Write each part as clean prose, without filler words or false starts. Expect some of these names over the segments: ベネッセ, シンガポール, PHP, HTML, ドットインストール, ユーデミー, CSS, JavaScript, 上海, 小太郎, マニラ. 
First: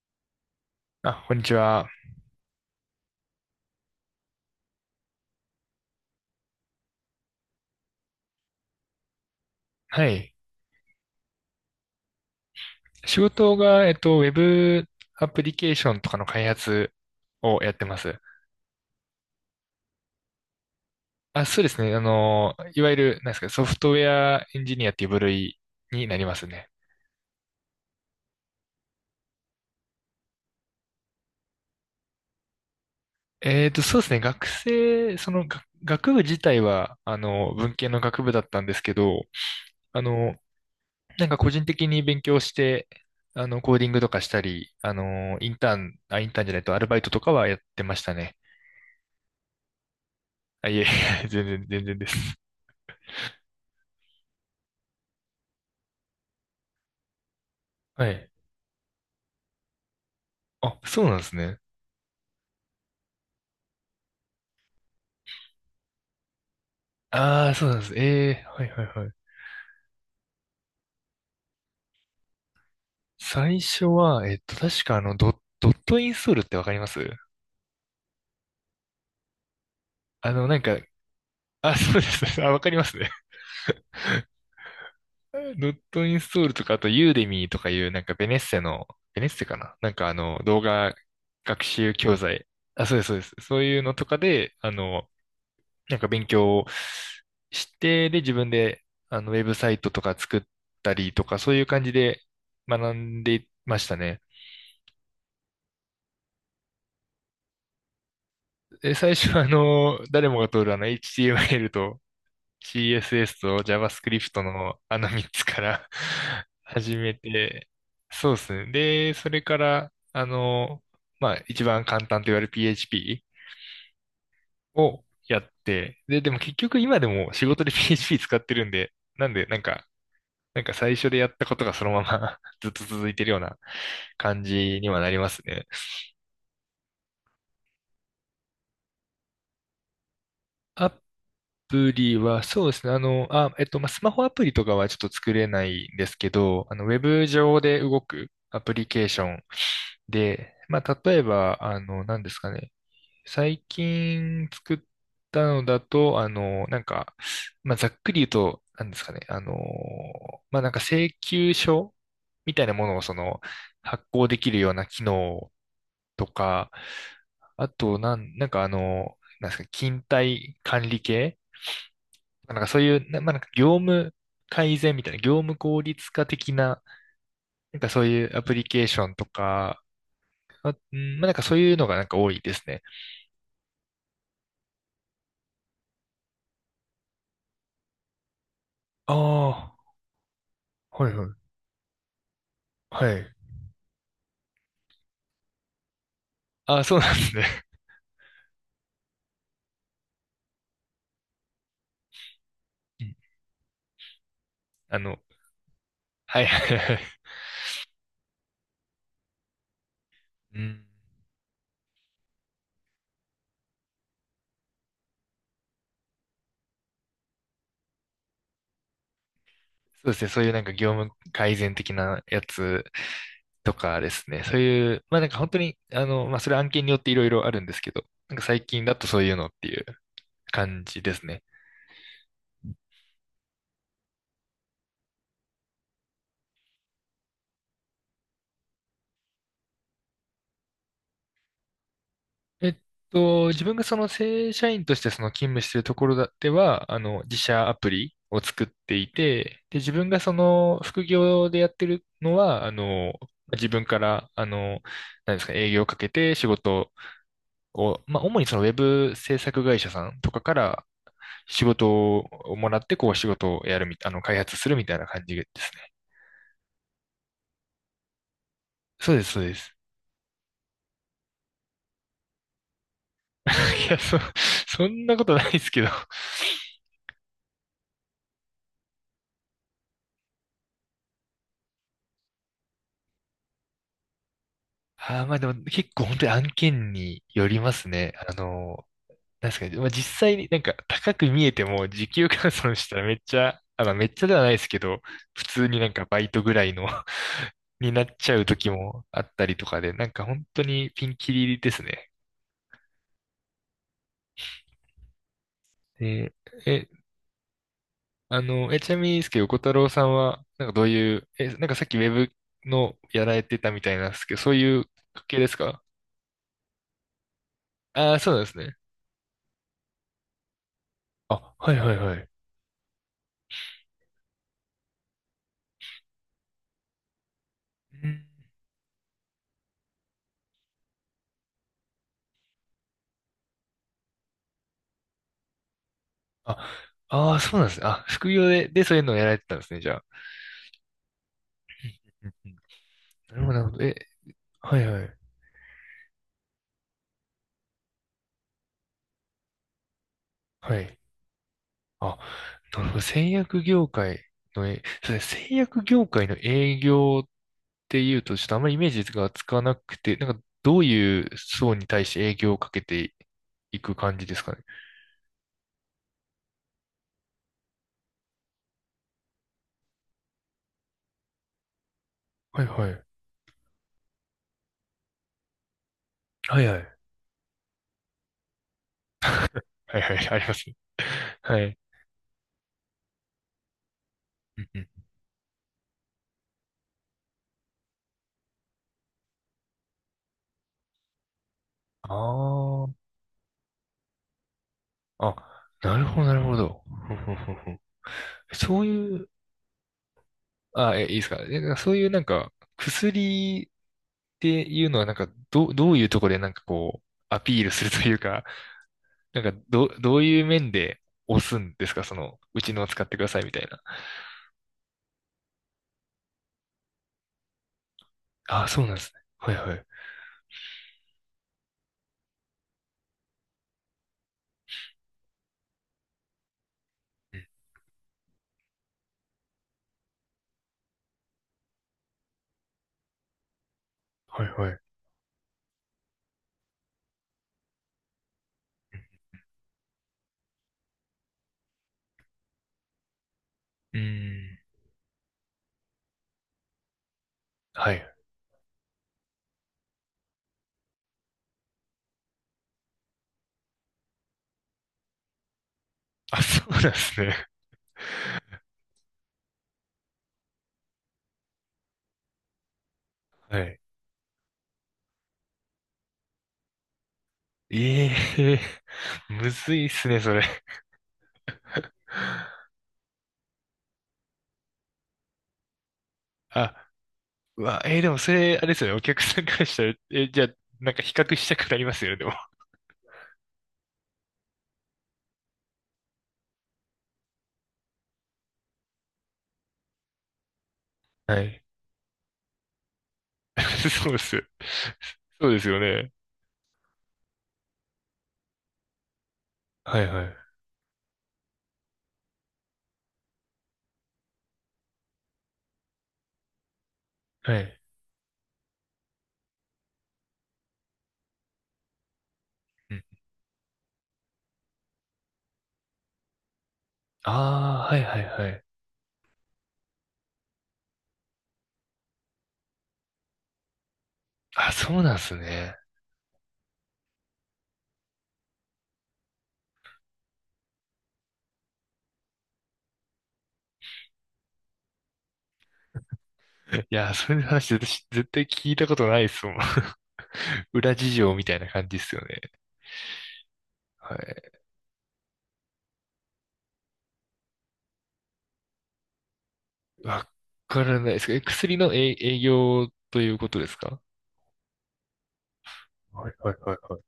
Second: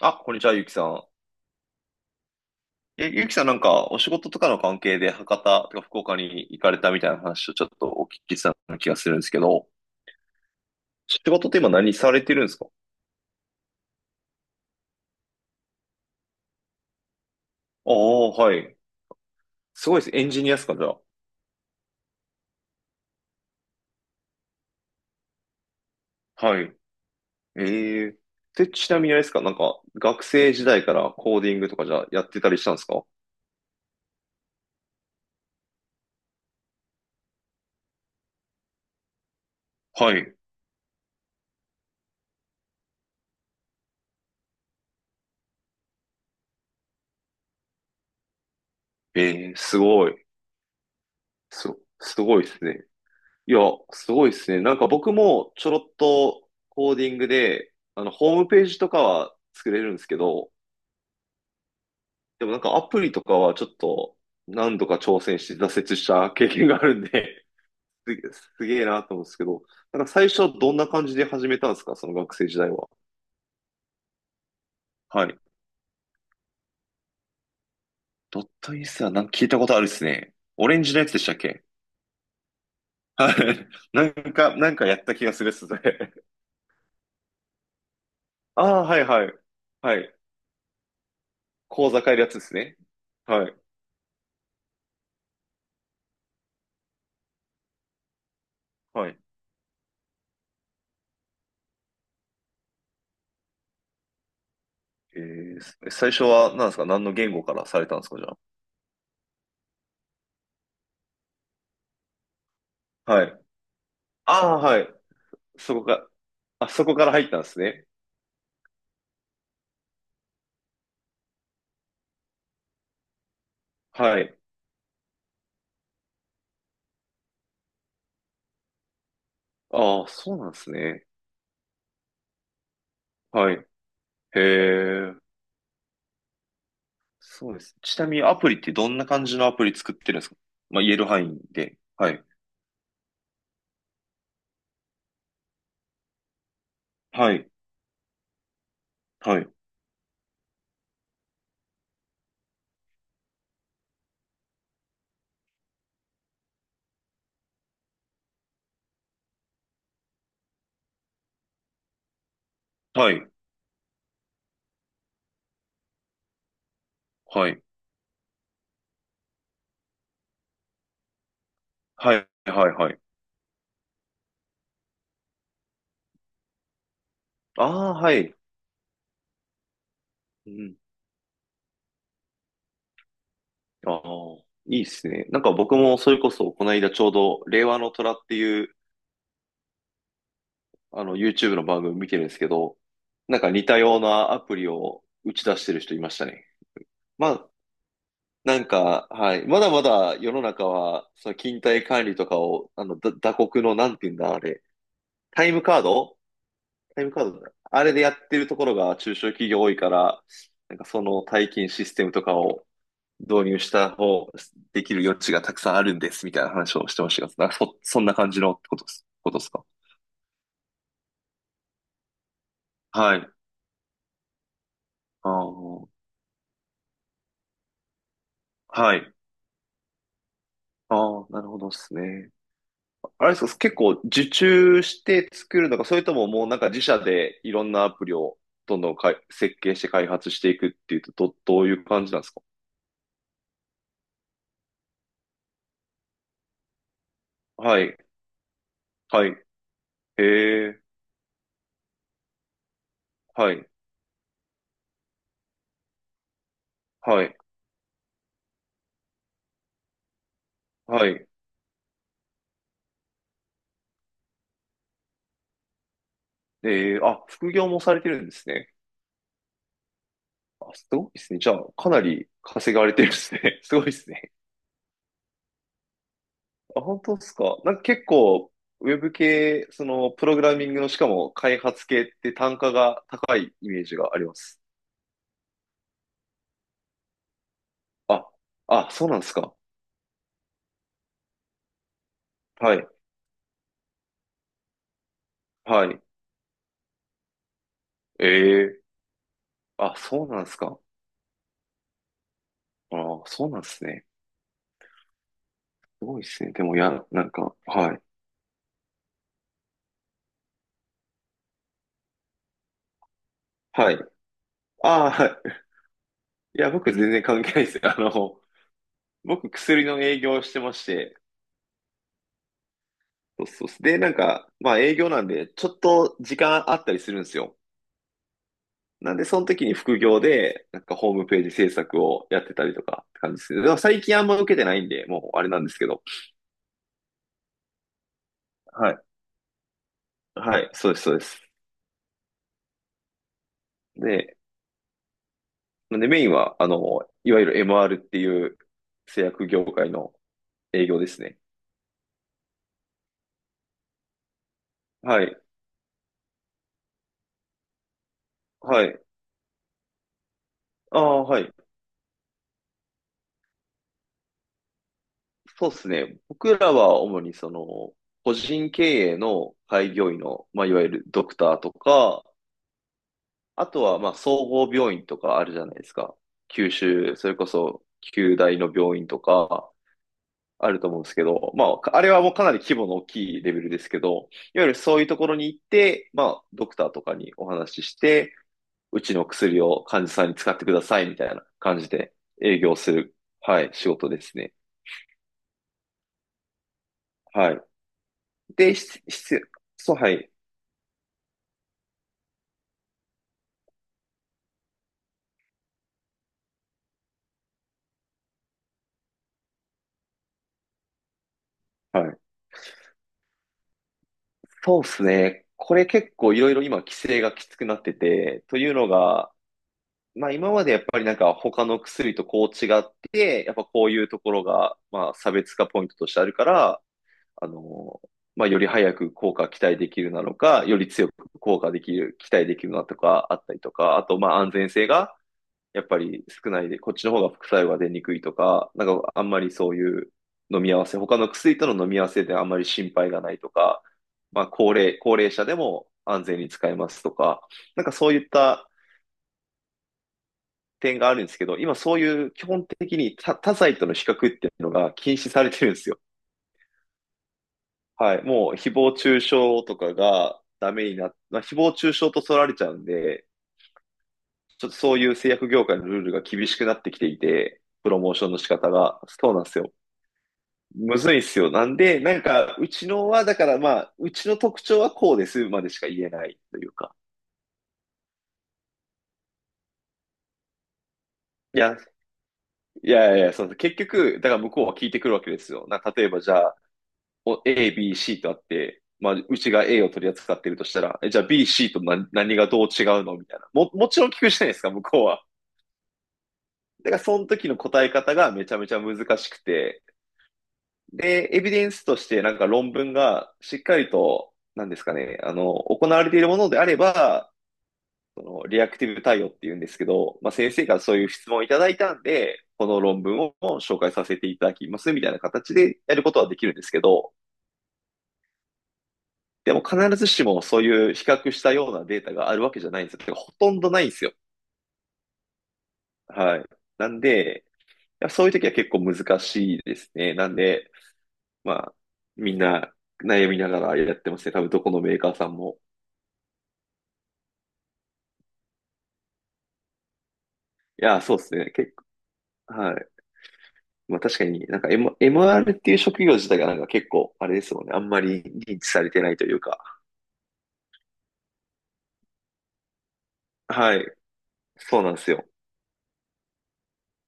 あ、こんにちは、ゆうきさん。あ、こんにちは。ゆうきさんお仕事とかの関係で博多とか福岡に行かれたみたいな話をちょっとお聞きしたような気がするんですけど、はい。仕事って今何されてるんですか？仕事が、ウェブアプリケーションとかの開発をやってあます。あ、はい。すごいです。エンジニアですか、じゃあ。あ、そうですね。いわゆる、なんですか、ソフトウェアエンジニアっていう部類になりますはね。い。ええで、ちなみにあれですか、学生時代からコーディングとかじゃあやってたりしたんですか？そうですね。学生、その、が学部自体は、文系の学部だったんですけど、あはの、い。なんか個人的に勉強して、コーディングとかしたり、インターン、あ、インターンじゃないと、アルバイトとかはやってましたね。えすごい。あ、いえ、全然、す、全然です。すごいですね。いや、すごいですね。なんか僕もちょろっとコーディングで、はい。ホームページとかは作れるんですけど、あ、そうなんですね。でもなんかアプリとかはちょっと何度か挑戦して挫折した経験があるんで、ああ、そうなんです。え え、はすいはげえいなはい。と思うんですけど、なんか最初どんな感じで始めたんですかその学生時代は。最初は、確かはい。ドットインストールってわかります？ドットインスはなんか聞いたことあるですあね。の、なんオレか、ンジのやつでしたっけ？あ、そうです。あ、わかりますね。はい。なんかやった気がするっ すドッね。トイン ストールとか、あと、ユーデミーとかいう、なんか、ベネッセああ、の、はいベはネッい。セかななんはか、い。動画学講習座変教えるやつで材。すね。あ、そうです、そうです。はい。そういうのとかで、なんか勉強をして、で、自分で、はい。ウェブサイトとか作ったりとか、そういう感じで学んでましたね。最初は何ですか？何の言語からされたんですかじゃで、最初は誰もが通るHTML と あ？は CSS い。と JavaScript ああ、はのい。3つかそこら か、あ、そこ始からめ入ったんですて、ね。そうですね。で、それから、まあ、一番簡単と言われる PHP はい。をやって、で、でも結局今でも仕事で PHP 使ってるんで、なんで、なんか、ああ、そうなんでなんすか最ね。初でやったことがそのまま ずっと続いてるようはい。なへ感じにはなえ。りますね。そうです。ちなみにアプリってどんな感じのアプリ作ってるんですか？まあ、言えある範囲で。プはリい。は、そうですね。まあ、スマホアプリとかはちょっと作れないんですけど、ウェブはい。上で動くアプリケーショはンい。で、まあ、例えば、何ですかね。最近作ったのだと、まあ、ざっくり言うと、何ですかね。まあ、なんか請求書みたいなものを、はい。発行できるような機能とか、はい。あと、なんかあの、なんですか、勤怠管理系、はい。なんかはい。そうはいい。う、まあ、なんか業務改善みたいな、業務効率化的な、なんかああ、そうはいい。うアプリケーションとか、うあ、ん。うん、まあ、なんかそういうのがなんか多いですね。ああ、いいですね。なんか僕もそれこそ、この間ちょうど、令和の虎っていう、ああ、あはいの、はい。YouTube の番組見てるんですけど、はい。なんか似たようなアプリを打ち出してる人いましたね。ああ、そうなんでますあ、ね。なんか、はい。まだまだ世の中は、その勤怠管理とかを、あの、うん、打刻の、なんて言うんだ、あれ。あの、タイムカード。はいはいはい。タイムカードだあれでやってるところが中小企業多いから、うなんん。かその退勤システムとかを導入した方、できる余地がたくさんあるんです、みたいな話をしてましたが、そんな感じのことですか？そうですね。そういうなんか業務改善的なやつはい。とかですね。そういう、まあなあんか本当に、あ、まあそれ案件によっていろいろあるんですけど、なんか最近はだとい。そういうのっていう感じであすあ、ね。なるほどですね。あれですか、結構受注して作るのか、それとももうなんか自社でいろんなアプリをどんどん設計して開発していくっていうと、どういう感じなんですか？えっ自分がその正社員としてその勤務しているところだでは、自社アはプい、リを作っていはい、て、で、自分がへそのえ、副業でやってるのは、は自い、分から、あの、何ですか、営業をかけて仕事はい、を、まあ、主にそのウェブ制作会社さんとかからはい。仕事をもらって、こう仕事をやるみ、あの、開発するみたいな感じですね。えあ、副業もされてるんですね。そうです、そうです。あ、すごいですね。じゃあ、かなり稼がれてるですね。すごい いでや、すね。そんなことないですけど。あ、本当ですか。なんか結構、ウェブ系、その、プログラミングの、しかも開発系って単価が高いイメージがあります。ああ、まあでも結構本当に案件によりますね。あ、あ、そうなんですなんでか。すかね。まあ実際になんか高く見えても時給換は算い。したらめっちゃ、あ、まあめっちゃではないですけど、普通にはなんい。かバイトぐらいの になっちゃうえ時えもあったりとかで、あ、なんかそうな本んです当か。にピンキリですね。ああ、そうなんですね。すごいでで、すね。でも、いえ、や、なんか、はい。あの、え、ちなみにですけど、小太郎さんは、なんかどういう、なんかさっきウェブのやられてたみたはいい。なんですけど、そういうああ、関は係ですい。か？いや、僕全然関係ないです。あああー、そうの、なんですね。僕薬の営業をしてまして、あ、はいはいはい。そうそうそう。で、なんか、まあ営業なんで、ちょっと時間あったりするんですよ。うん、なんで、その時に副業で、なんかホームページ制作をやってたりとかって感じですね。でも最近あんま受けてないんで、もうあれなんですけど。あ、ああ、そうなんですね。あ、副業で、で、はそい。ういうのをやられてたんですね、じゃあ。はい。そうです、そうです。うんうん、なるほど、なるほど。で、はいはい。なんでメインは、あの、いわゆる MR っていう製薬業界のは営い。業ですね。あ、なるほど。製薬業界の、そうではすい。ね、製薬業界の営業っていうと、ちょっとあんまりイはメーい。ジがつかなくて、なんかどうあいあ、うはい。層に対して営業をかけていく感じですかね？そうですね。僕らは主にその、個人経営の開業医の、まあ、いわゆるドクターとか、はいはい。あとは、まあ、総合病院とかあるじゃないですか。はい九はい。州、それこそ、九大の病院とか、はいはい、ありますあね。ると思うんですけど、はまい。あ、かあれはもうかなり規模の大きいレベルですけど、いうわんゆるうん。そういうところに行って、まあ、ドクターとかにお話しして、うちの薬を患者さんに使ってくださいみたいな感じで営業あする、はい、仕事ですね。あ、あ、なるほど、なるほど。ふんふんふはんい。ふん、で、そうしいう、必要、そう、はい、あ、いいですか？なんかそういうなんか、薬っていうのはなんか、どういうところでなんかこう、アピールするというか、なんか、どういう面で押すんですか、はい。うちのを使ってくださいみたいな。そうですね。これ結構いろいろ今規制がきつくなってて、とあ、いうそうのなんですね。が、はいはい。まあ今までやっぱりなんか他の薬とこう違って、やっぱこういうところが、まあ差別化ポイントとしてあるから、うん、あの、まあより早く効果期待できるなのか、より強く効果できる、期待できるなとかあったりとか、あとまあはい安はい。全う性が、やっぱり少ないで、こっちの方が副作用が出にくいとか、なんかあんまりそういう飲み合わせ、他の薬との飲み合わせであんまり心配がないとか、ーん。高齢者でも安全に使えますとか、なんはかそい。ういった点があるんですけど、今そういう基本的に他剤との比較っていうのが禁止されてるんですよ。あ、そうなんですね。はい。もう 誹謗中傷とかがダメになっ、まあ、誹謗中傷と取られちゃうんで、はい。ちょっとそういう製薬業界のルールが厳しくなってきていて、プロえモーションの仕えー、 方が。そうなんむですよ。ずいっすね、それ。むずいっすよ。なんで、なんか、うちのは、だからまあ、うちの特徴はこうですまでしか言えないというあ、か。うわ、でもそれ、あれですよね、お客さんからしたら、じゃあ、なんか比較したいくや、なりますよね、でも。いやいや、そう、結局、だから向こうは聞いてくるわけですよ。例えばじゃあ、A、B、C とあって、まあ、うちが A を取り扱ってるとしたら、え、じゃあ は B、い。C と何がどう違うのみたいな。もちろそんうで聞くじす。ゃないですか、向こうは。そうですよね。だから、その時の答え方がめちゃめちゃ難しくて、はいはい。で、エビデンスとしてなんか論文がしっかりと、なんですかね、あの、行われているものであれば、はい。そのリアクティブ対応っていうんですけど、まあ、先生からそういう質問をいただいたんで、このうん。論文を紹介させていただきますみたいな形でやることはできるんですけど、ああ、はいはいはい。でも必ずしもそういう比較したようなデータがあるわけじゃないんですよ。てかほとんどないんですよ。あ、そうなんすね。はい。なんで、そういう時は結構難しいですね。なんで、まあ、みんな悩みながらやってますね。多分どこのメーカーさんも。いや、それの話私絶対聞いたことないっすもん。い裏や、事そうで情すみね。たいな結感じっすよね。構、はい。まあは確かにい。なんか、ー r っていう職業自体がなんか結構、あれですもんね。あんまり認知されてないというか。わからないですか？薬の営営業ということではすい。か？そうなんですよ。はいはいはいはい。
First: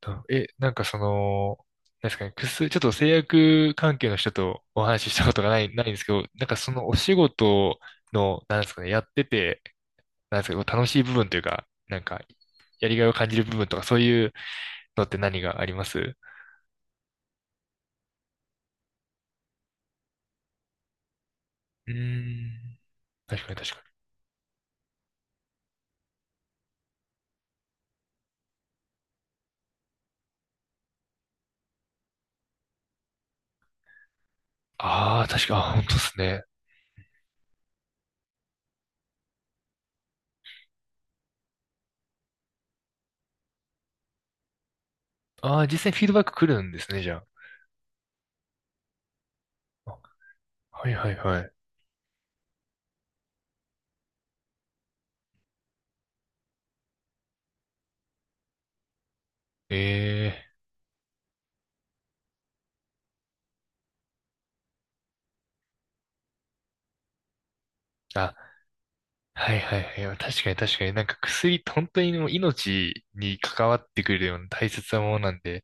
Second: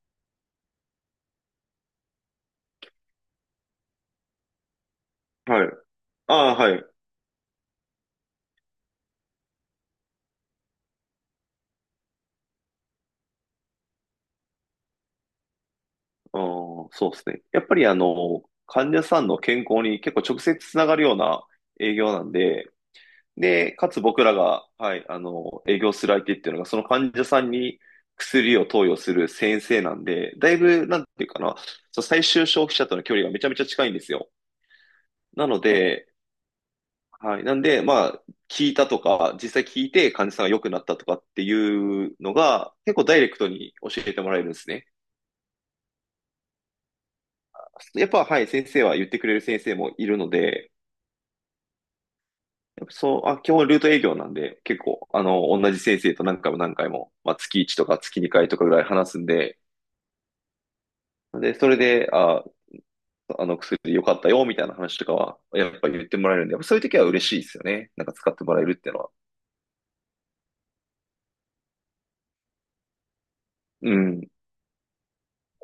とえ、なんかその、なんですかね、薬、ちょっと製薬関係の人とお話ししたことがはい。ないんですけど、あなんあ、かそはい。あのお仕事の、なんですかね、やってて、なんですか、楽しい部分というか、なんか、やりがいを感じる部分とか、そういうのって何がありますうあ、そうですね。やっぱりあの、患者さんの健康に結構直接つながるようなー営業なんで、ん？確かにで、確かかに。つ僕らが、はい、あの、営業する相手っていうのが、その患者さんに薬を投与する先生なんで、だいぶ、なんていうかな、そう最終消費者との距離がめちゃめちゃ近いんですよ。ああ、確なか、のあー、本当でで、すね。はい。なんで、まあ、聞いたとか、実際聞いて患者さんが良くなったとかっていうのが、結構ダイレクトに教えてもらえるんですね。ああ、実際にフィードバック来るんですね、じゃやっぱ、はい、先生は言ってくれる先生あ。もいるので、あ、はいはいはい。やっぱそう、あ、基本ルート営業なんで、結構、あの、同じ先生と何回も何回も、まあ、月月1とか月月2回とかぐらい話すんで、ええ、で、それで、あ、あの薬良かったよ、みたいな話とかは、やっぱ言ってもらえるんで、やっぱそういう時は嬉しいですよね。なんか使っあ、てもらえるっていうのは。はいはいはい。確かに確かに。なんか薬って本当にもう命に関わっうてくん。るような大切なものなんで、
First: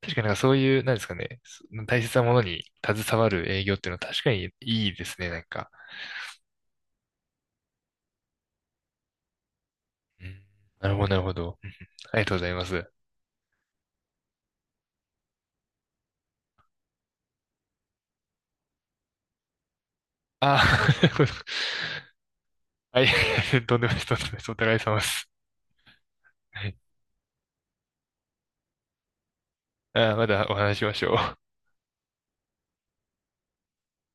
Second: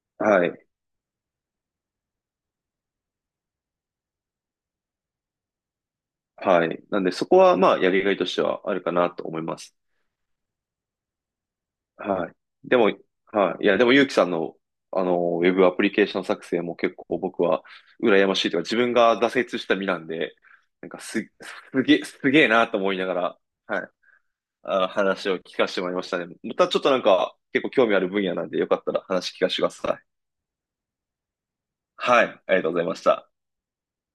確かになんかはそうい。いう、なんですかね、そ大切なものに携わる営業っていうのは確かにいいですね、なんか。はい。なんで、そこは、まあ、やりがいとしてはあるかなと思います。うん、なるほど、なるほど。うん、ありがはい。とうございまでも、す。はい。いや、でも、ゆうきさんの、あの、ウェブアプリケーション作成も結構僕は、羨ましいというか、自分が挫折した身なんで、あなんかあ、す、すげえなと思いはい、ながら、とんはでい。もないです、とんでもないです。お互いあ、様です。話を聞かせてもらいましたね。まはたい、ちょっとなんか、結構興味ある分野なんで、よかったら話聞かせてくださあー、い。まだお話ししましょう。はい。ありがとうございました。